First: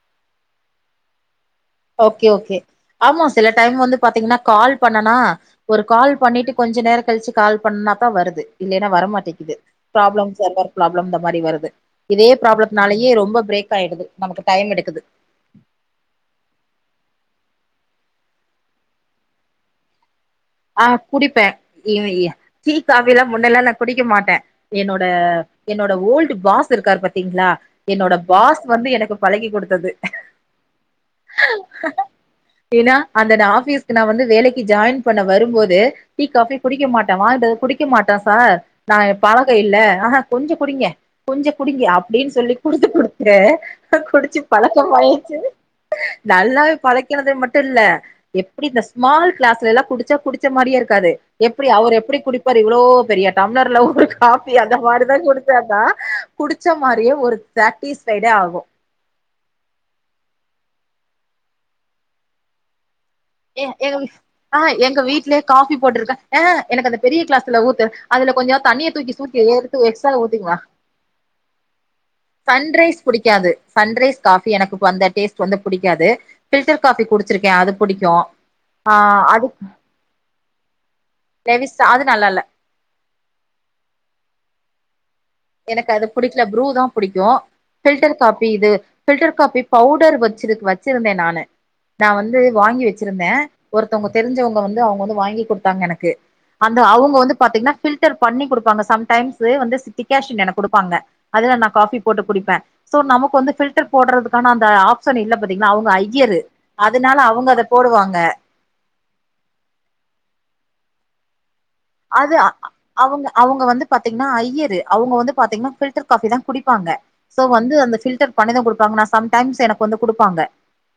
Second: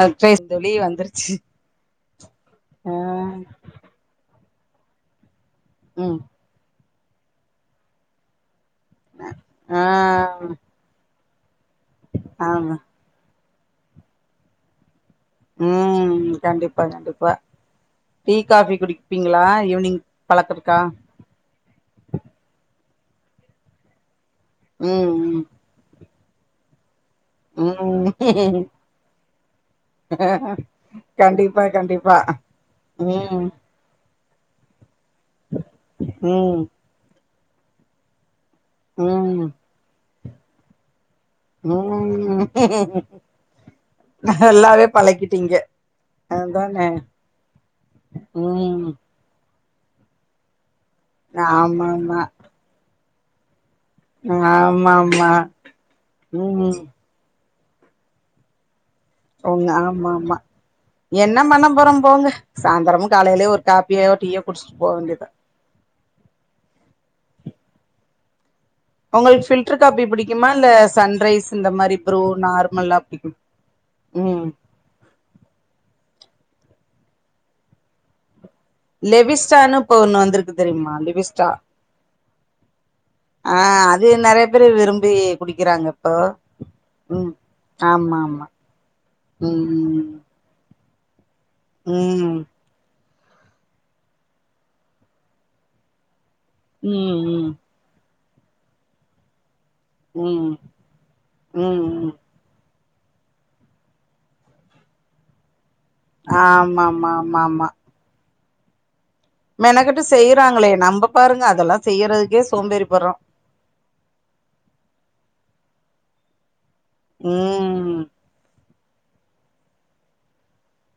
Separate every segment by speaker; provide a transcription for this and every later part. Speaker 1: Advice தோழி வந்துருச்சு
Speaker 2: okay okay
Speaker 1: ஆ
Speaker 2: ஆமா சில டைம் வந்து பாத்தீங்கன்னா கால் பண்ணனா ஒரு கால்
Speaker 1: ம்
Speaker 2: பண்ணிட்டு கொஞ்சோ நேர கழிச்சு கால் பண்ணா தா வருது இல்லைன்னா வர மாட்டேக்கிது
Speaker 1: ஆ
Speaker 2: ப்ராப்ளம் சர்வர் ப்ராப்ளம் இந்த மாதிரி வருது இதே
Speaker 1: ஆமா
Speaker 2: ப்ராப்ளத்தினாலயே ரொம்ப பிரேக் ஆயிடுது நமக்கு டைம் எடுக்குது
Speaker 1: ம் கண்டிப்பா கண்டிப்பா டீ காபி குடிப்பீங்களா ஈவினிங் பழக்க இருக்கா
Speaker 2: ஆ குடிப்பே ஈவு டீ காஃபில்லா முன்னல்லா நா குடிக்க மாட்டே என்னோட
Speaker 1: ம்
Speaker 2: என்னோட ஓல்டு பாஸ் இருக்கார் பாத் ங்களா
Speaker 1: ம்
Speaker 2: என்னோட
Speaker 1: ம்
Speaker 2: பாஸ் வந்து எனக்கு பழகி குடுத்தது
Speaker 1: கண்டிப்பா கண்டிப்பா
Speaker 2: ஏனா அந்த
Speaker 1: ம்
Speaker 2: நா ஆபீஸ் நா வந்து வேலைக்கு ஜாயின் பண்ண வரும்போது டீ காபி
Speaker 1: ம்
Speaker 2: குடிக்க மாட்டே வாங்டு வந்து குடிக்க மாட்டா சார் நா
Speaker 1: ம்
Speaker 2: பழக இல்ல ஆ ஹா கொஞ்சோ குடிங்க கொஞ்சோ குடிங்க அப்டினு சொல்லி குடுத்து
Speaker 1: ம்
Speaker 2: குடுத்தே இப்ப குடிச்சு
Speaker 1: நல்லாவே
Speaker 2: பழக்கமாயிருச்சு
Speaker 1: பழக்கிட்டீங்க
Speaker 2: நல்லாவே
Speaker 1: அதானே
Speaker 2: பழக்கினது மட்டு இல்ல எப்டி இந்த
Speaker 1: ம்
Speaker 2: ஸ்மால் கிளாஸ்லைலா குடிச்சா குடிச்ச மாரியே இருக்காது எப்டி
Speaker 1: ஆமா
Speaker 2: அவர்
Speaker 1: ஆமா
Speaker 2: எப்டி குடிப்பாரு இவ்ளோ பெரிய டம்ளர்ல ஒரு கப் காபி அந்த
Speaker 1: ஆமா
Speaker 2: மாரிதா
Speaker 1: ஆமா
Speaker 2: குடுச்சாங்கா குடிச்ச
Speaker 1: ம்
Speaker 2: மாரியே ஒரு சேட்டிஸ்பைஃடே ஆகு
Speaker 1: உங்க ஆமா ஆமா என்ன பண்ண போரோ போங்க சாந்திரமு காலையிலே ஒரு
Speaker 2: எ எங்க
Speaker 1: காப்பியோ டீயோ
Speaker 2: ஆ
Speaker 1: குடிச்சுட்டு போக
Speaker 2: எங்க
Speaker 1: வேண்டியதுதா
Speaker 2: வீட்லயே காஃபி போட்டிருக்க ஏஹ எனக்கு அந்த பெரிய கிளாஸ்ல ஊத்து அதுல கொஞ்சோ தண்ணிய தூக்கி சூக்கி
Speaker 1: உங்களுக்கு ஃபில்டர்
Speaker 2: எடுத்து
Speaker 1: காப்பி
Speaker 2: எக்ஸ்ட்ற
Speaker 1: பிடிக்குமா
Speaker 2: ஊத்தீக்கலா
Speaker 1: இல்ல சன்ரைஸ் இந்த மாரி ப்ரூ நார்மலா
Speaker 2: சன்ரைஸ்
Speaker 1: பிடிக்கும்
Speaker 2: புடிக்காது சன்ரைஸ்
Speaker 1: ம்
Speaker 2: காஃபி எனக்குப் வந்த டேஸ்ட் வந்து புடிக்காது பில்டர் காபி குடிச்சிருக்கே அது புடிக்கு ஆ
Speaker 1: லெவிஸ்டானு இப்ப ஒண்ணு வந்திருக்கு தெரியுமா லெவிஸ்
Speaker 2: லெவிஸ்டா அது நல்லால்ல
Speaker 1: ஆ அது நெறைய பேரு விரும்பி குடிக்கிறாங்க
Speaker 2: எனக்கு அது
Speaker 1: இப்போ
Speaker 2: பிடிக்கல ப்ரூ தா புடிக்கு
Speaker 1: ம்
Speaker 2: பில்டர்
Speaker 1: ஆமா ஆமா
Speaker 2: காபி இது பில்டர் காபி
Speaker 1: ம்
Speaker 2: பவுடர் வச்சு வச்சிருந்தே நானு நா
Speaker 1: ம்
Speaker 2: வந்து வாங்கி வச் ச்சிருந்தே ஒருத்தவங்க தெரிஞ்சவங்க வந்து அவுங்க வந்து வாங்கி குடுத்தாங்க எனக்கு அந்த
Speaker 1: ம்
Speaker 2: அவுங்க வந்து
Speaker 1: ம்
Speaker 2: பாத்தீங்கனா ஃபில்டர் பண்ணி குடுப்பாங்க சம் டைம்ஸு வந்து டிக்காஷன்
Speaker 1: ம் ம்
Speaker 2: எனக்கு குடுப்பாங்க அதுல நா காபி
Speaker 1: ம்
Speaker 2: போட்டு குடிப்பே சோ நமக்கு வந்து பில்டர் போடுறதுக்கான அந்த ஆப்ஷன் இல்ல பாத்தீங்களா அவுங்க ஐ யரு
Speaker 1: ஆமா ஆமா
Speaker 2: அதனால
Speaker 1: ஆமா
Speaker 2: அவுங்க அத போடுவாங்க
Speaker 1: மெனக்கட்டு செய்யறாங்களே நம்ம பாருங்க அதெல்லா செய்யறதுக்கே சோம்பேறிபறோ
Speaker 2: அவுங்க வந்து பாத்தீங்கனா ஐய்யரு அவுங்க வந்து பாத்தீங்கனா பில்டர் காஃபி தா குடிப்பாங்க சோ வந்து அந்த
Speaker 1: ம்
Speaker 2: பில்டர் பண்ணிதா குடுப்பாங்க நா சம்டைம்ஸ் எனக்கு வந்து குடுப்பாங்க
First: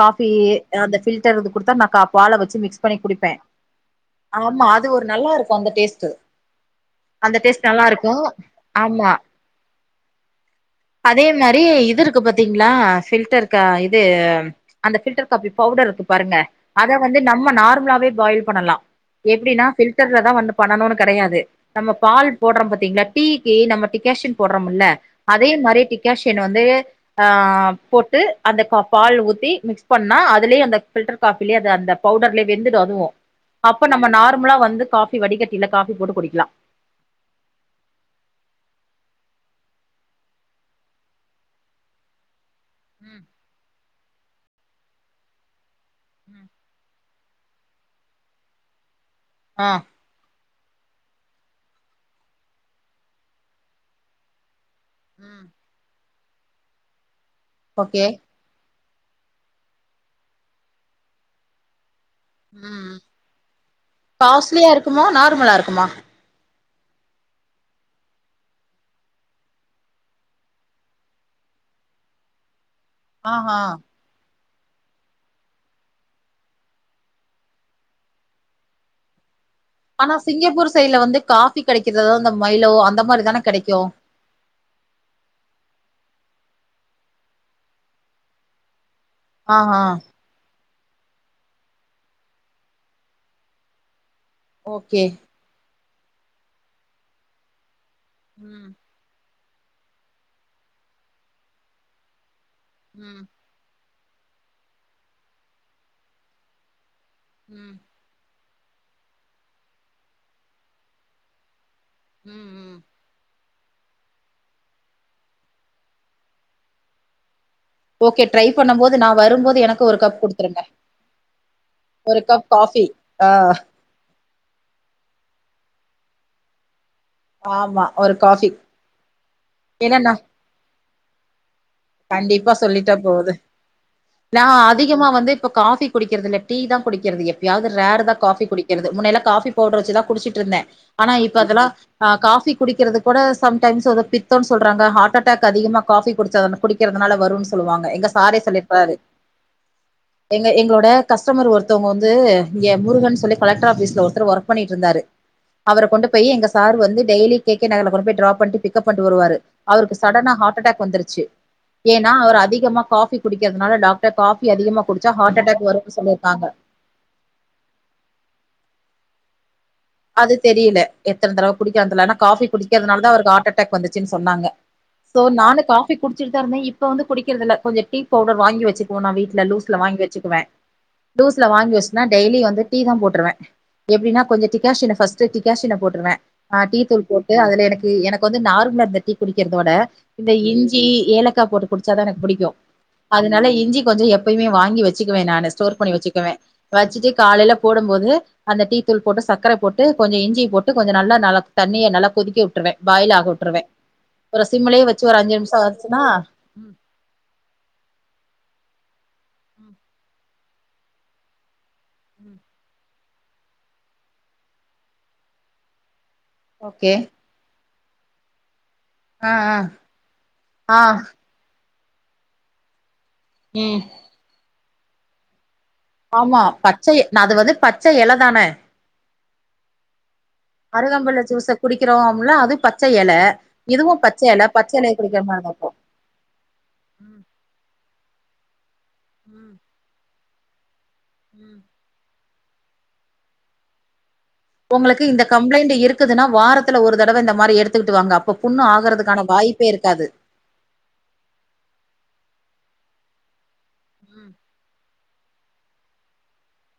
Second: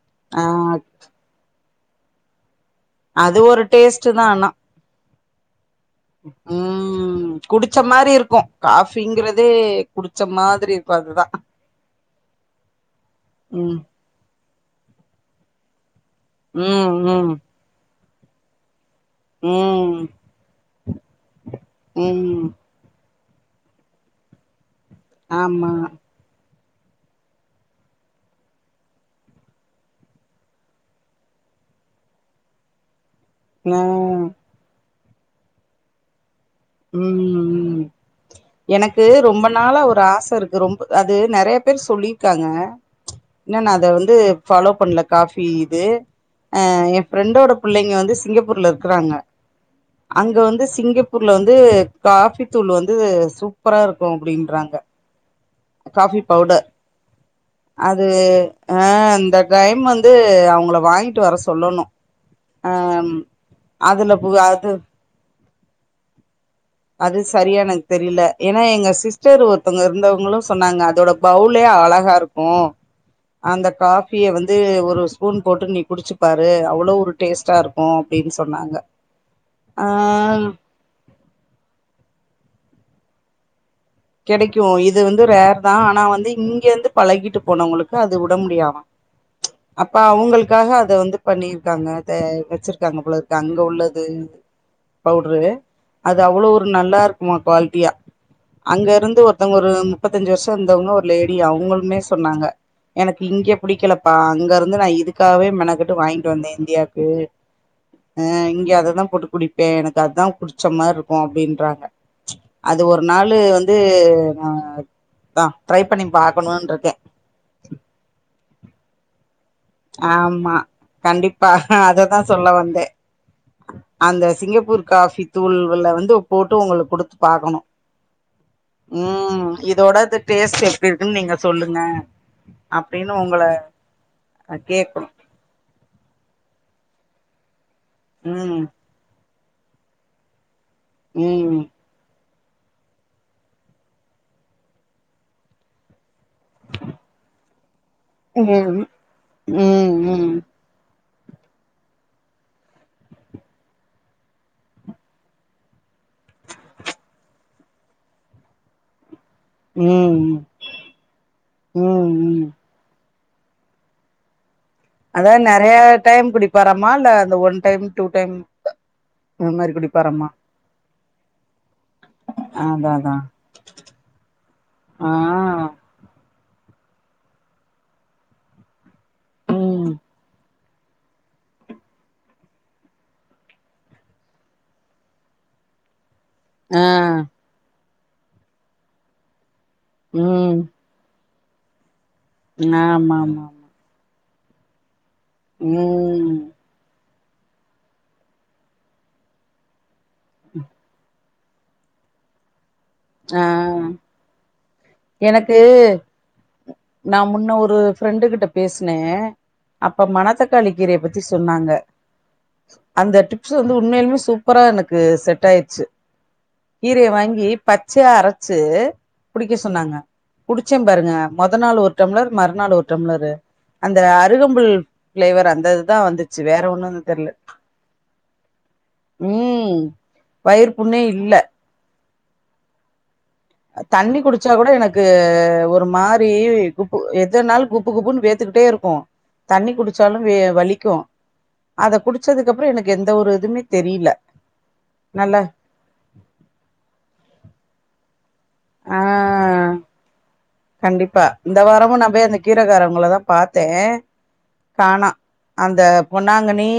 Speaker 2: காஃபி
Speaker 1: ஆ
Speaker 2: அந்த பில்டர் வந்து குடுத்தா நா பால வச்சு மிக்ஸ் பண்ணி குடிப்பே
Speaker 1: அது ஒரு டேஸ்ட்
Speaker 2: ஆமா அது ஒரு நல்லா இருக்கு அந்த டேஸ்ட்
Speaker 1: ம்ம் ம்
Speaker 2: அந்த டேஸ்ட்
Speaker 1: குடிச்ச
Speaker 2: நல்லா
Speaker 1: மாரி இருக்கு
Speaker 2: ஆமா
Speaker 1: காஃபிங்கிறதே குடிச்ச மாரி இருக்குகாது
Speaker 2: அதே மாரி இது இருக்கு பாத்தீங்களா பில்டர் க
Speaker 1: ம்
Speaker 2: இது அந்த பில்டர் காபி பவுடர் இருக்கு பாருங்க அத
Speaker 1: ம்
Speaker 2: வந்து
Speaker 1: ம்
Speaker 2: நம்ம நார்மலாவே பாயில் பண்ணலா எபடின்னா
Speaker 1: ம்
Speaker 2: பில்டர்ல தா வந்து பண்ணணுனு கெடையாது நம்ம பால்
Speaker 1: ம்
Speaker 2: போடுறோ பாத்தீங்களா டீக்கு நம்ம டிகேஷன் போடுறோம்ல அதே
Speaker 1: ஆமா
Speaker 2: மாரி டிகேஷன் வந்து ஆ போட்டு அந்த பால் ஊத்தி மிக்ஸ் பண்ணா அதுலே அந்த பில்டர் காப்பிலே அது அந்த பவுடர்லே வெந்துடு அதுவு
Speaker 1: ஆ
Speaker 2: அப்ப நம்ம நார்மலா வந்து காஃபி வடிகட்டில காஃபி போட்டு குடிக்கலா
Speaker 1: ம் ம் எனக்கு ரொம்ப நாளா ஒரு ஆச இருக்கு ரொம்ப அது நெறைய பேர் சொல்லிருக்காங்க
Speaker 2: ம்
Speaker 1: இன்னு நா அத வந்து ஃபாலோ பண்ணல காஃபி இது
Speaker 2: ம்
Speaker 1: அ ஃப்ரண்டோட பிள்ளைங்க வந்து சிங்கப்பூர்ல இருக்கிறாங்க
Speaker 2: அ
Speaker 1: அங்க வந்து சிங்கப்பூர் ர்ல வந்து காஃபி தூள் வந்து சூப்பரா இருக்கு அப்டின்றாங்க
Speaker 2: ம்
Speaker 1: காஃபி பவுட
Speaker 2: ஓகே
Speaker 1: அது அ இந்த கைம் வந்து அவங்கள வாங்கிட்டு வர சொல்லணு
Speaker 2: ம் ம்
Speaker 1: ஆம் அதுல புக அது
Speaker 2: மா நார்மலா இருக்குமா
Speaker 1: அது சரியா எனக் தெரியல ஏன்னா எங்க சிஸ்டர் ஒருத்தவங்க இருந்தவங்களு சொன்னாங்க அதோட பவுலே அழகா இருக்கு கு
Speaker 2: ஆஹா
Speaker 1: அந்த காஃப் பிய வந்து ஒரு ஸ்பூன் போட்டு நீ குடிச்சுப்பாரு அவ்ளோ ஒரு டேஸ்ட்டா இருக்கு அப்டின் சொன்னாங்க ஆ
Speaker 2: ஆனா சிங்கப்பூர் சைட்ல வந்து காஃபி கெடைக்கிறதுதா இந்த மைலோ அந்த மாரிதான கெடைக்கு
Speaker 1: கெடைக்கு இது வந்து ரேர்தா ஆனா வந்து இங்கே வந்து பழகிட்டு போனவங்களுக்கு அது விட முடியாம
Speaker 2: ஆஹா
Speaker 1: அப்ப அவ்ங்களுக் க்காக அத வந்து பண்ணீருக்காங்க அத வச்சிருக்காங்க போலருக்கு அங்க உள்ளது
Speaker 2: ஓகே
Speaker 1: பவுடரு அது அவ்வளோ ஒரு நல்லா இருக்குமா குவாலிட்டியா
Speaker 2: ம்
Speaker 1: அங்க இருந்து ஒருத்தவங்க ஒரு முப்பத்தஞ்சு வருஷொ இருந்தவங்க ஒரு லேடி அவங்களுமே சொன்னாங்க
Speaker 2: ம்
Speaker 1: எனக்கு இங்கே புடிக்கலப்பா இங்க இருந்து நா இதுக்காவே மெனக்கட்டு வாங்கிட்டு வந்த இந்தியாவுக்கு
Speaker 2: ம்
Speaker 1: அ இங்க அததா போட்டு குடிப்பே எனக்கு அதா குடிச்ச மார்ருக்கு அப்டின்றாங்க
Speaker 2: ம் ம்
Speaker 1: அது ஒரு நாளு வந்து நா தா ட்ரை பண்ணி பாக்கணுன்டுருக்கே
Speaker 2: ஓகே ட்ரை பண்ணும் போது நா வரும்போது எனக்
Speaker 1: ஆமா கண்டிப்பா அததா
Speaker 2: ஒரு கப்
Speaker 1: சொல்ல வந்தே
Speaker 2: காஃபி ஆ
Speaker 1: அந்த சிங்கப்பூர் காஃபி தூள்வல வந்து போட்டு ஒங்களுக் குடுத் பாக்கணு
Speaker 2: ஆமா ஒரு காஃபி
Speaker 1: ம் இதோட
Speaker 2: ஏன்னா நா
Speaker 1: அத டேஸ்ட் எப்டி இருக்குன் நீங்க சொல்லுங்க
Speaker 2: கண்டிப்பா சொல்லிட்டா
Speaker 1: அப்டின்னு
Speaker 2: போகுது
Speaker 1: உங்கள
Speaker 2: நா அதிகமா
Speaker 1: கேக்கணு
Speaker 2: வந்து இப்ப காஃபி குடிக்கறதுல்ல டீ தா குடிக்கிறது எப்பயாவது ரேருதா காஃபி
Speaker 1: ம்
Speaker 2: குடிக்கிறது முன்னையல்லா காபி பவுடர் வச்சுதா குடிச்சுட்டுருந்த ஆனா இப்ப
Speaker 1: ம்
Speaker 2: அதுல்லா அ காஃபி குடிக்கிறது கூட சம் டைம்ஸ் அது பித்தோன் சொல்றாங்க ஹார்ட் அட்டாக் அதிகமா காஃபி குடிச்சானா குடிக் கிறதுனால வருன்னு சொல்லுவாங்க எங்க சாரே
Speaker 1: ம் ம்
Speaker 2: சொல்லிருக்காரு
Speaker 1: ம் ம்
Speaker 2: எங்க எங்களோட கஸ்டமர் ஒருத்தவங்க வந்து இங்க முருகன் சொல்லி கலெக்டர் ஆஃபீஸ்ல ஒருத்தர் ஒர்க் பண்ணிட்டுருந்தாரு அவர கொண்டு போய் எங்க சார் வந்து டெயலி கே கே நகர்ல கொண்டு போய ட்ராப் பண்ட்டு பிக்கப் பண்ட்டு வருவாரு அவருக்கு சடனா
Speaker 1: ம்
Speaker 2: ஹார்ட் அட்டாக் வந்துருச்சு ஏனா அவர்
Speaker 1: ம்
Speaker 2: அதிகமா காஃபி குடிக்கிறதுனால டாக்டர் காஃபி அதிகமா குடிச்சா ஹார்ட் அட்டாக் வரும்னு சொல்லிருக்காங்க
Speaker 1: லாமா இல்ல அந்த ஒன் டைம் டூ டைம் இந் மாரி குடி
Speaker 2: அது தெரியல எத்தன தடவ குடிக்கார்ன்டுலா ஆனா காஃபி
Speaker 1: அதா
Speaker 2: குடிக்கிறதுனாலதா
Speaker 1: அதா
Speaker 2: அவருக்கு ஹார்ட் அட்டாக் வந்துச்சுன்னு சொன்னாங்க
Speaker 1: ஆ
Speaker 2: சோ நானு காஃபி குடிச்சுட்டுதா இருந்த இப்ப வந்து குடிக்கறதில்ல கொஞ்சொ டீ பவுடர் வாங்கி வச்சு போ நா வீட்ல லூஸ்ல
Speaker 1: ம்
Speaker 2: வாங்கி வச்சுக்குவ லூஸ்ல வாங்கி வச்சுட்ன்னா டெய்லி வந்து டீதா போட்டுருவ எப்டினா கொஞ்ச திக் க்காஷன ஃபர்ஸ்ட் டிக்காஷன போட்டுருவ அ டீ
Speaker 1: ஆ
Speaker 2: தூள் போட்டு அதுல எனக்கு எனக் கு வந்து நார்மலா இந்த டீ குடிக்கிறதோட இந்த
Speaker 1: ம்
Speaker 2: இஞ்சி ஏலக்கா போட்டு குடிச்சாதா எனக் புடிக் கு
Speaker 1: ஆமா ஆமா ஆமா
Speaker 2: அதனால இஞ்சி கொஞ்சொ எப்பயுமே வாங்கி வச்சுக்குவ நானு ஸ்டோர் பண்ணி வச்சுக்குவ
Speaker 1: ம்
Speaker 2: வச்சுட்டு காலைல போடும்போது அந்த டீ தூள் போட்டு சக்கர போட்டு கொஞ்ச இஞ்சி போட்டு கொஞ்ச நல்லா நல தண்ணிய நல்லா கொதிக்க வுட்டுருவ பாயில் ஆக
Speaker 1: ஆ
Speaker 2: வுட்டுருவ ப்பறோ சிம்மலயே வச்சு ஒரு அஞ்சு நிமிஷொ
Speaker 1: எனக்கு
Speaker 2: ஆச்சுன்னா ம்
Speaker 1: நா முன்ன ஒரு ஃப்ரெண்டு கிட்ட பேசுனே
Speaker 2: ம்
Speaker 1: அப்ப மணத் தக்காளி கிரய பத்தி சொன்னாங்க
Speaker 2: ம்
Speaker 1: அந்த டிப்ஸ் வந்து உண்மையிலுமே சூப்பரா எனக்கு செட்டாயிடுச்சு
Speaker 2: ஓகே
Speaker 1: கீரைய வாங்கி பச்சையா அரைச்சு
Speaker 2: ஆ
Speaker 1: குடிக்க
Speaker 2: ஆ
Speaker 1: சொன்னாங்க குடிச்ச
Speaker 2: ஆ
Speaker 1: பாருங்க மொத நாள் ஒரு டம்ளர் மறுநாள் ஒரு டம்ளரு
Speaker 2: ம்
Speaker 1: அந்த அருகம்புல் ஃப்ளேவர் அந்தது தா வந்துச்சு
Speaker 2: ஆமா
Speaker 1: வேற
Speaker 2: பச்சை
Speaker 1: ஒண்ணு தெரில
Speaker 2: அது வந்து பச்சை எல தான
Speaker 1: ம் வயிறு புண்ணே இல்ல
Speaker 2: குடிக்கிறோம்ல்ல அது பச்ச எல இதுவு
Speaker 1: தண்ணி
Speaker 2: பச்சை எல
Speaker 1: குடிச்சா கூட
Speaker 2: பச்சை எலைய
Speaker 1: எனக்கு
Speaker 2: குடிக்கிற மாரிதா இருக்கு
Speaker 1: ஒரு மாரி குப்பு எதனாலு குப்பு குப்புன்னு வேத்துக்கிட்டே இருக்கு தண்ணி குடிச்சாலு வே வலிக்கு
Speaker 2: ம்
Speaker 1: அத குடிச்சதுக்கப்பற எனக்கு எந்த ஒரு இதுமே தெரில
Speaker 2: உங்களுக்கு இந்த
Speaker 1: நல்லா
Speaker 2: கம்ப்ளைண்ட் இருக்குதுன்னா வாரத்துல ஒரு தடவ இந்த மாரி எடுத்துக்கிட்டு வாங்க இப்ப புண்ணு
Speaker 1: ஆ
Speaker 2: ஆகறதுக்கான வாய்ப்பே இருக்காது
Speaker 1: கண்டிப்பா இந்த வாரமு நா போய் அந்த கீரகாரவங்கள தா பாத்தே
Speaker 2: ம்
Speaker 1: காண அந்த பொன்னாங்கனி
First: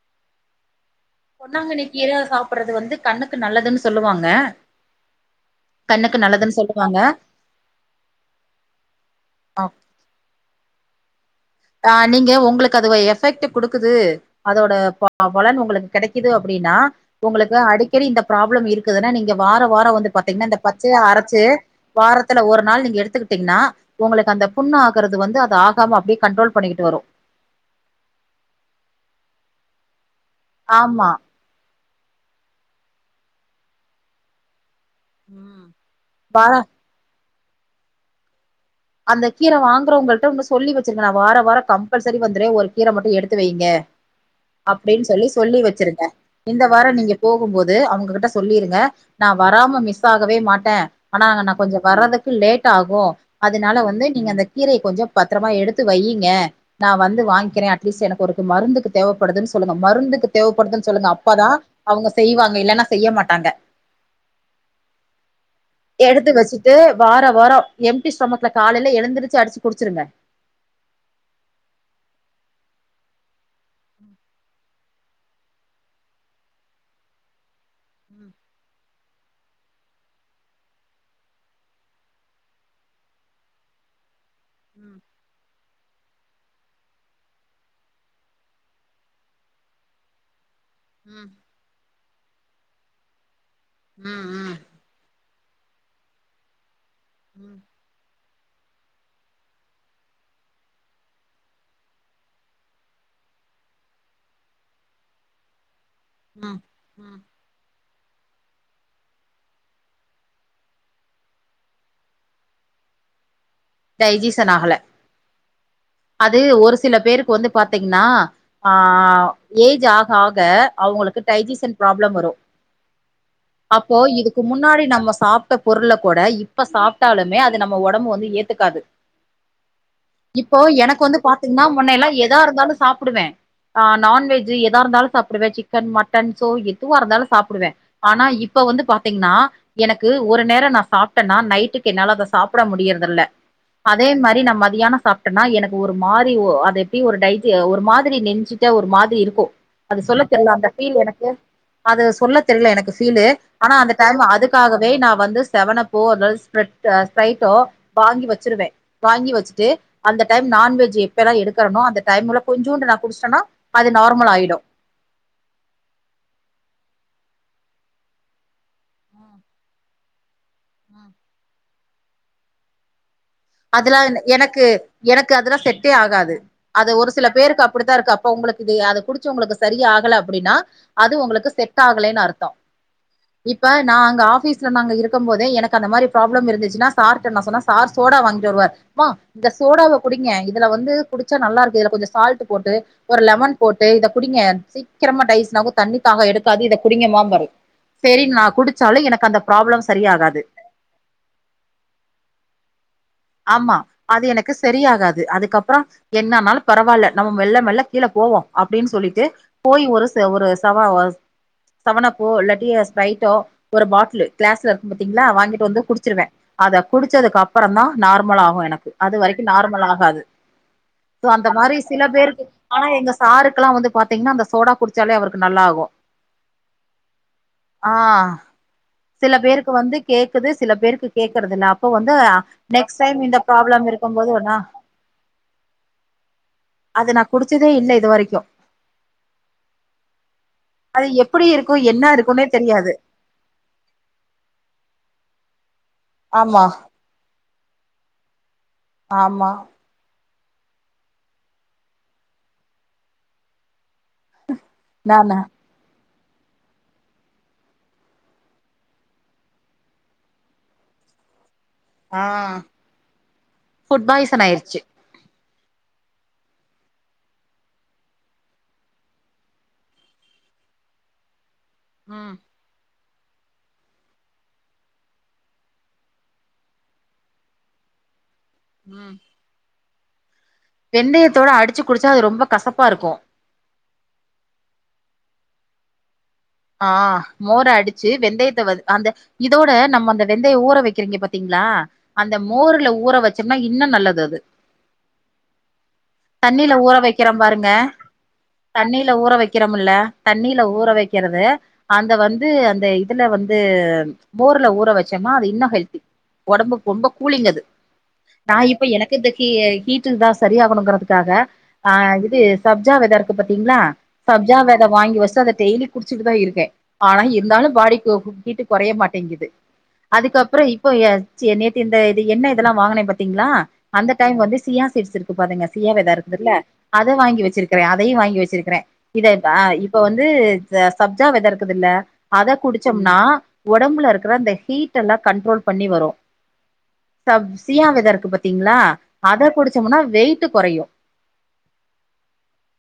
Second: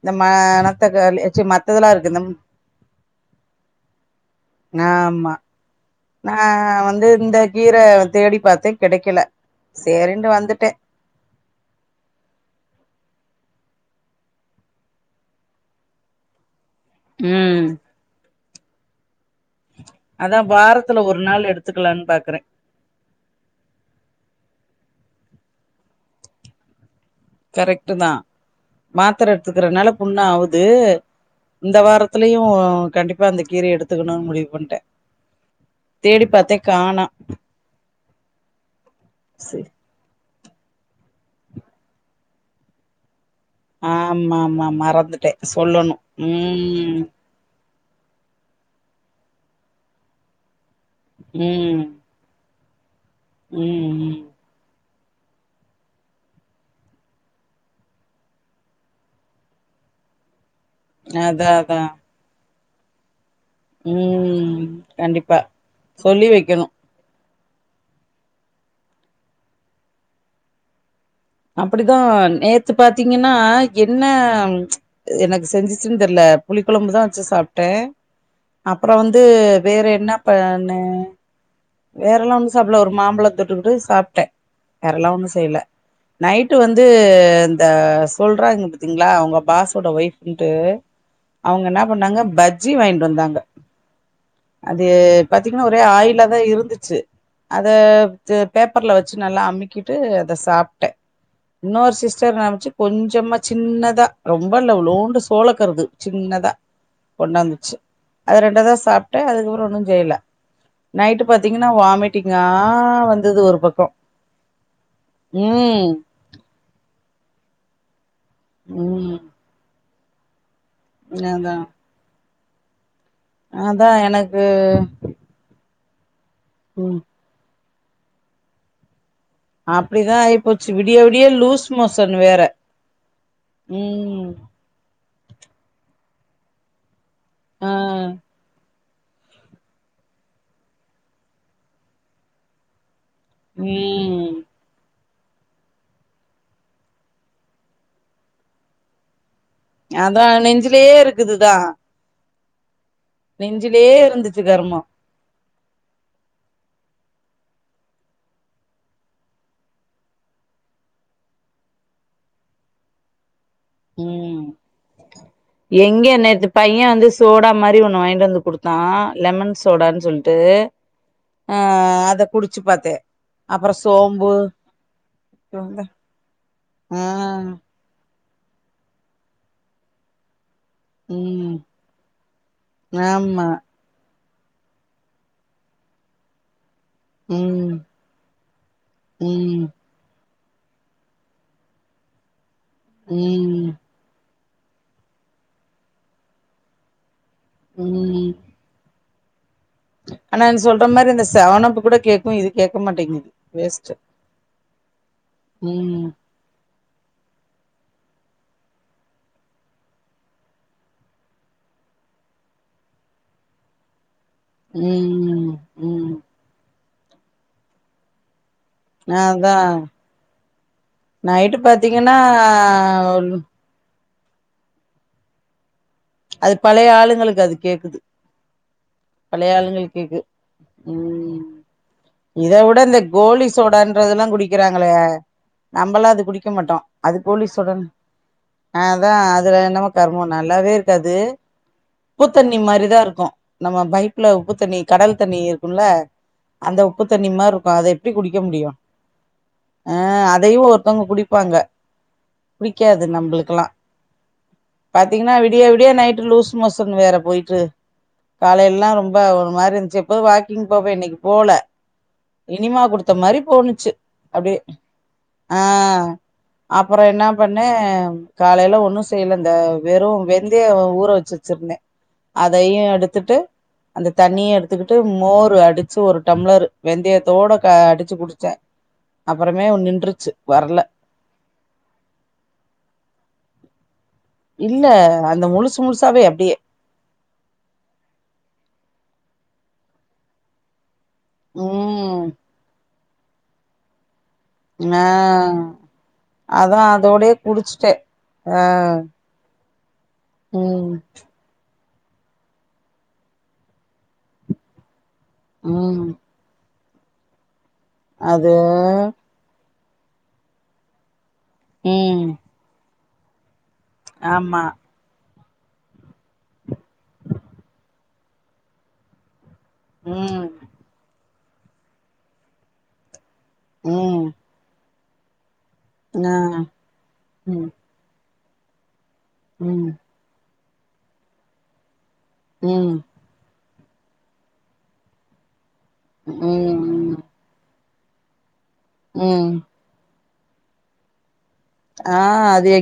Speaker 1: இந்த மணத்தக்காளி ச்சி
Speaker 2: பொன்னாங்கண்ணி
Speaker 1: மத்ததெல்லா இருக்கு
Speaker 2: கீர
Speaker 1: இந்த
Speaker 2: சாப்பறது வந்து கண்ணுக்கு நல்லதுன்னு சொல்லுவாங்க
Speaker 1: ஆமா
Speaker 2: கண்ணுக்கு நல்லதுன்னு சொல்லுவாங்க
Speaker 1: தே தேடி பாத்தே கெடைக்கல சேரின்டு வந்துட்டே
Speaker 2: ஆ நீங்க உங்களுக்கு அது வ எஃபெக்ட்டு குடுக்குது அதோட பலன் உங்களுக்கு கெடைக்குது அப்படின்னா உங்களுக்கு
Speaker 1: ம்
Speaker 2: அடிக்கடி இந்த ப்ராப்ளம் இருக்குதுன்னா நீங்க வாரோ வாரோ வந்து
Speaker 1: அதா
Speaker 2: பாத்தீங்கன்னா இந்த பச்சயா
Speaker 1: வாரத்துல ஒரு
Speaker 2: அரச்சு
Speaker 1: நாள் எடுத்துக்கலான்னு
Speaker 2: வாரத்துல
Speaker 1: பாக்குறே
Speaker 2: ஒரு நாள் நீங்க எடுத்துக்கிட்டீங்கன்னா உங்களுக்கு அந்த புண்ணு ஆகுறது வந்து அது ஆகாம அப்படியே கண்ட்ரோல் பண்ணிட்டு வரு
Speaker 1: கரெக்ட்டுதா மாத்தர எடுத்துக்கறனால புண்ணாவுது
Speaker 2: ஆமா
Speaker 1: இந்த வாரத்துலயு கண்டிப்பா அந்த கீரயை எடுத்துக்கணும்னு முடிவு பண்ணிட்டே
Speaker 2: ம்
Speaker 1: தேடிப்
Speaker 2: வார
Speaker 1: பாத்தே காணோ
Speaker 2: அந்த கீர
Speaker 1: சே
Speaker 2: வாங்கறவங்கள்ட ஒன்னு சொல்லி வச்சிருக்கங்க நா வார வார கம்பல்சரி வந்துற ஒரு கீர மட்டு எடுத் துவைங்க
Speaker 1: ஆமா ஆமா
Speaker 2: அப்படின் சொல்லி
Speaker 1: மறந்துட்டே
Speaker 2: சொல்லி
Speaker 1: சொல்லணு
Speaker 2: வச்சிருங்க இந்த வார
Speaker 1: ம்
Speaker 2: நீங்க போகும்போது அவங்ககிட்ட சொல்லிருங்க நா வராம மிஸ் ஆகவே மாட்டே ஆனா அங்க நா கொஞ்ச
Speaker 1: ம் ம்
Speaker 2: வர்றதுக்கு லேட்டாகு அதனால வந்து
Speaker 1: ம்
Speaker 2: நீங்க அந்த கீரய கொஞ்ச பத்தரமா எடுத்து வையிங்க நா வந்து வாங்கிக்கிறே அட்லீஸ்ட் எனக்கு ஒருக்கு மருந்துக்கு தேவப்படுதுன்னு சொல்லுங்க மருந்துக்கு தேவப்படுதுன் சொல்லுங்க அப்பதா
Speaker 1: அதா அதா
Speaker 2: அவங்க செய்வாங்க இல்லன்னா செய்ய மாட்டாங்க
Speaker 1: ம் கண்டிப்பா சொல்லி
Speaker 2: எடுத்து
Speaker 1: வைக்கணு
Speaker 2: வச்சுட்டு வார வரோ எம்டி ஸ்டொமக்ல காலேல எழுந்திருச்சு அடிச்சு குடிச்சிருங்க
Speaker 1: அப்படிதா நேத்து பாத்தீங்கன்னா என்ன எனக்கு செஞ்சிச்சுன்னு தெர்ல புளி கொழம்புதா வச்சு சாப்ட்டே
Speaker 2: ம்
Speaker 1: அப்பறோ வந்து வேற என்ன பண்ணே வேறலா ஒன்னு சாப்பல ஒரு மாம்பழ தொட்டுட்டு சாப்ட்டே
Speaker 2: ம்
Speaker 1: வேறலா ஒன்னு செய்யல நைட்டு வந்து இந்த சொல்றாங்க பாத்தீங்களா அவங்க பாசோட ஒய்ஃப்ன்டு
Speaker 2: ம்
Speaker 1: அவங்க என்னா பண்ணாங்க பஜ்ஜி வாங்கிட்டு வந்தாங்க
Speaker 2: ம் ம்
Speaker 1: அது பாத்தீங்கன்னா ஒரே ஆயிலாதா இருந்துச்சு
Speaker 2: ம்
Speaker 1: அத பேப்பர்ல வச்சு நல்லா அமுக்கிட்டு அத சாப் இன்னொரு சிஸ்டர் நமச்சு கொஞ்சமா சின்னதா ரொம்ப லவ்லோண்டு சோளக்கருது சின்னதா
Speaker 2: ம் ம்
Speaker 1: கொண்டாந்துச்சு அது ரெண்ட தா சாப்டே அதுக்கப்பறோ ஒன்னு செய்யல நைட்டு பாத்தீங்கனா வாமிட்டிங்கா வந்துது ஒரு பக்கோ
Speaker 2: டைஜீசன் ஆகல
Speaker 1: ம்
Speaker 2: அது ஒரு சில பேருக்கு வந்து பாத்தீங்னா ஆ
Speaker 1: ம்
Speaker 2: ஏஜ் ஆக ஆக அவுங்களுக்கு
Speaker 1: அதா
Speaker 2: டைஜீசன் ப்ராப்ளம் வரு
Speaker 1: அதா
Speaker 2: அப்போ
Speaker 1: எனக்கு
Speaker 2: இதுக்கு முன்னாடி நம்ம சாப் ட பொருள கூட இப்ப
Speaker 1: ம்
Speaker 2: சாப்டாலுமே அது நம்ம ஒடம்பு வந்து ஏத்துக்காது
Speaker 1: அப்டிதா
Speaker 2: இப்போ
Speaker 1: ஆயிப்போச்சு விடிய
Speaker 2: எனக்கு வந்து
Speaker 1: விடிய
Speaker 2: பாத்தீங்னா
Speaker 1: லூஸ்
Speaker 2: முன்ன எல்லா
Speaker 1: மோசன்
Speaker 2: எதா
Speaker 1: வேற
Speaker 2: இருந்தாலு சாப்புடுவே ஆ
Speaker 1: ம்
Speaker 2: நான்வெஜ் எதா இருந்தாலு சாப்டுவே சிக் கன் மட்டன் சோறு எதுவா இருந்தாலு சாப்புடுவே
Speaker 1: ஆ
Speaker 2: ஆனா இப்ப வந்து பா த்தீங்னா எனக்கு ஒரு நேரோ நா சாப்ட்டனா நைட்டுக்கு என்னால அத சாப்ட முடியறதில்ல
Speaker 1: ம்
Speaker 2: அதே மாரி நா மதியானோ சாப்ட்டனா எனக்கு ஒரு மாரி ஒ அது எப்டி ஒரு டைஜி ஒரு மாதிரி நெஞ்சி ச ஒரு மாதிரி இருக்கு அது சொல்ல
Speaker 1: அதா
Speaker 2: தெர்ல அந்த
Speaker 1: நெஞ்சிலயே
Speaker 2: பீல் எனக்கு
Speaker 1: இருக்குதுதா
Speaker 2: அது சொல்ல தெர்ல எனக்கு ஃபீலு ஆனா அந்த
Speaker 1: நெஞ்சிலயே
Speaker 2: டைம்
Speaker 1: இருந்துச்சு கருமோ
Speaker 2: அதுக்காகவே நா வந்து செவனப்போ அதவது ஸ்ப்ரட் அ ஸ்ப்ரைட்டோ வாங்கி வச்சிருவ வாங்கி வச்சிட்டு அந்த டைம் நான்வெஜ் எப்பல்லா எடுக்கறனோ அந்த டைம்ல கொஞ்சோண்டு நா குடிச்ட்டனா அது நார்மல்
Speaker 1: ம்
Speaker 2: ஆயிடு
Speaker 1: எங்க நேத்து பையன் வந்து சோடா மாரி ஒன்னு வாய்ன்டு வந்து குடுத்தா
Speaker 2: ம்
Speaker 1: லெமன் சோடான் சொல் டு
Speaker 2: ம்
Speaker 1: ஆ அத குடிச்சி பாத்தே அப்புறோ
Speaker 2: அதெல்லா
Speaker 1: சோம்பு
Speaker 2: எனக்கு எனக்கு அதெல்லா செட்டே ஆகாது அது
Speaker 1: ஆ
Speaker 2: ஒரு சில பேருக்கு அப் டித்தா இருக்கு அப்ப உங்களுக்கு இது அத குடிச்சி உங்களுக்கு சரியே ஆகல அப்டின்னா அது உங்களுக்கு
Speaker 1: ம்
Speaker 2: செட் ஆகலைன் அர்த்தோ
Speaker 1: ஆமா
Speaker 2: இப்ப நா அங்க ஆபீஸ்ல நாங்க இருக்கு போதே. எனக்கு அந்த மாரி ப்ராப்ளம் இருந்துச்சினா சார்ட்ட நா சொன்ன
Speaker 1: ம்
Speaker 2: சார் சோடா வாங்கி டுருவ மா இந்த
Speaker 1: ம்
Speaker 2: சோடாவ குடிங்க இதுல வந்து குடிச்சா நல்லா இருக்கு இதுல கொஞ்சோ சால்ட் போட்டு ஒரு லெமன்
Speaker 1: ம்
Speaker 2: போட்டு இத குடிங்க சீக்கிரமா டைஸ்னாவு தண்ணி தாக எடுக்காது இத குடிங்க மா ம் பாரு செரி
Speaker 1: ம்
Speaker 2: நா குடிச்சாலு எனக்கு அந்த ப்ராப்ளம்ஸ்
Speaker 1: ஆனா நீ சொல்ற மாரி இந்த செவனப்பு கூட கே்கு இது கேக்க மாட்டிங்கிது
Speaker 2: ஆமா அது எனக்கு செரியாகாது அதுக்கப்றோ
Speaker 1: ம்
Speaker 2: என்னனாலு பரவால நம்ம மெல்ல மெல்ல கீழ போவோ அப்டின் சொல்லிட்டு போய் ஒரு ச ஒரு சவா செவனப்போ இல்லாட்டி ஸ்பரைட்டோ ஒரு பாட்லு கிளாஸ்ல இருக்கு பாத்தீங்ளா
Speaker 1: ம்
Speaker 2: வாங்கிட்டு வந்து
Speaker 1: ம்
Speaker 2: குடிச்சிருவே அத குடிச்சதுக்கு அப்றோ தா நார்மல் ஆகு எனக் அது வரைக்கு
Speaker 1: அதா
Speaker 2: நார்மல் ஆகாது சோ அந்த
Speaker 1: நைட்டு
Speaker 2: மாரி சில
Speaker 1: பாத்தீங்கன்னா
Speaker 2: பேருக்கு ஆனா எங்க சாருக்கல்லா வந்து பாத்தீங்னா அந்த சோடா குடிச்சாலே அவருக்கு நல்லா ஆகு
Speaker 1: அது பழய ஆளுங்களுக்கு அது
Speaker 2: ஆ
Speaker 1: கேக்குது
Speaker 2: சில பேருக்கு
Speaker 1: பழையாளுங்கள்
Speaker 2: வந்து
Speaker 1: கேக்கு
Speaker 2: கேக்குது சில பேருக்கு
Speaker 1: ம்
Speaker 2: கேக்குறதில்ல அப்ப வந்து
Speaker 1: இத வுட இந்த
Speaker 2: நெக்ஸ்ட் டைம்
Speaker 1: கோலி
Speaker 2: ப்ராப்ளம் இருக்கும்
Speaker 1: சோடன்றதெல்லா
Speaker 2: போது
Speaker 1: குடி
Speaker 2: நா
Speaker 1: க்கிறாங்களே நம்பல்லா அது குடிக்க மாட்டோ அது
Speaker 2: நா
Speaker 1: போலீஸ்
Speaker 2: குடிச்சதே
Speaker 1: உடன்
Speaker 2: இல்ல இது வரைக்கு
Speaker 1: ஆ அதா அதுல என்னமோ கருமோ நல்லாவே
Speaker 2: அது
Speaker 1: இருக்காது
Speaker 2: எப்டி இருக்கு என்ன
Speaker 1: உப்புத்
Speaker 2: இருக்குன்னே
Speaker 1: தண்ணி
Speaker 2: தெரியாது
Speaker 1: மாரிதா இருக்கு நம்ம பைப்புல உப்பு தண்ணி கடல் தண்ணி இருக்குல்ல
Speaker 2: ஆமா
Speaker 1: அந்த உப்பு தண்ணிமார் இருக்கு அத எப்டி குடிக்க முடியு
Speaker 2: ஆமா
Speaker 1: ஆ அதையு ஒருத்தங்க குடிப்பாங்க புடிக்காது நம்புளுக்கெல்லா பாத்தீங்னா
Speaker 2: நானு
Speaker 1: விடியா விடியா நைட்டு் லூஸ் மோசன் வேற போயிட்டு காலையில்லா ரொம்ப ஒரு மாரி இருந்ச்சி எப்பவு வாக்கிங் போவே இன்னைக்கு போல
Speaker 2: ஆ
Speaker 1: இனிமா குடுத்த மாரி போணுச்சி
Speaker 2: ஃபுட் பாய்சன்
Speaker 1: அப்டே
Speaker 2: ஆயிருச்சு
Speaker 1: ஆ அப்றோ என்னா பண்ணே காலையில ஒன்னு செய்யல இந்த வெறு வெந் தய ஊற வச்சி வச்சிருந்தே
Speaker 2: ம்
Speaker 1: அதையு எடுத்துட்டு அந்த தண்ணிய எடுத்துக்கிட்டு மோர் அடிச்சி ஒரு டம்ளர் வெந்தயத்தோட க அடிச்சி குடிச்ச
Speaker 2: ம்
Speaker 1: அப்பறமே நின்றுச்சு வர்ல
Speaker 2: வெந்தயத்தோட அடிச்சு குடிச்சா அது ரொம்ப கசப்பாருக்கு
Speaker 1: இல்ல அந்த முழுசு முழுசாவே அப்டியே
Speaker 2: ஆ மோர அடிச்சு வெந்தயத்த வந் அந்த இதோட நம்ம அந்த வெந்தய ஊற வை இருக்கி பாத்தீங்களா அந்த
Speaker 1: ம்
Speaker 2: மோர்ல ஊற வச்சம்னா இன்னு நல்லது அது
Speaker 1: ஆ
Speaker 2: தண்ணில
Speaker 1: அதா
Speaker 2: ஊற வைக்கிற
Speaker 1: அதோடயே
Speaker 2: பாருங்க
Speaker 1: குடிச்சுட்டே ஆ
Speaker 2: தண்ணில ஊற வைக் க்கிறம்ல தண்ணில ஊற
Speaker 1: ம்
Speaker 2: வைக் அந்த வந்து அந்த இதுல வந்து மோர்ல ஊற வச் ச்சமா அது இன்னு ஹெல்தி
Speaker 1: ம்
Speaker 2: ஒடம்புக்கு ரொம்ப கூலிங் அது
Speaker 1: அது
Speaker 2: நா இப்ப எனக்கே ஹீ ஹீட் டில் தா சரியாகணுங்கறதுக்காக ஆ
Speaker 1: ம்
Speaker 2: இது சப்ஜா வெத இருக்கு பத்தீங்ளா சப்ஜா
Speaker 1: ஆமா
Speaker 2: வெத வாங்கி வச்சுட்டு அத டெயிலி குடிச்சுட்டு தா இருக்கே ஆனா இருந்தாலு பாடிக்கு ஹீட்டு கொறைய மாட்டேங்குது
Speaker 1: ம்
Speaker 2: அதுக்கப்றோ இப்ப ஏ ச்சி நேத்தி இந்த இது என்ன இதெல்லா வாங்குனே பாத்தி திங்களா அந்த
Speaker 1: ம்
Speaker 2: டைம் வந்து சியா சீட்ஸ் இருக்கு பாருங்க சியா வெத
Speaker 1: ஆ
Speaker 2: இருக்குல அத வாங்கி
Speaker 1: ம்
Speaker 2: வச்சிருக்குறே அதையு வாங்கி வச்சிருக்குறே இத ஆ
Speaker 1: ம்
Speaker 2: இப்ப வந்து இத சப்ஜா வெத இருக்குதுல்ல அத
Speaker 1: ம்
Speaker 2: குடிச்சம்னா ஒடம்புல இருக்குற அந்த ஹீட்டெல்லா கண்ட்ரோல் பண்ணி வரு
Speaker 1: ம் ம்
Speaker 2: சப் சியா வெத இருக்கு பாத்தீங்ளா அத
Speaker 1: ம்
Speaker 2: குடிச்சம்னா வெயிட்டு கொறையு
Speaker 1: ஆ அதே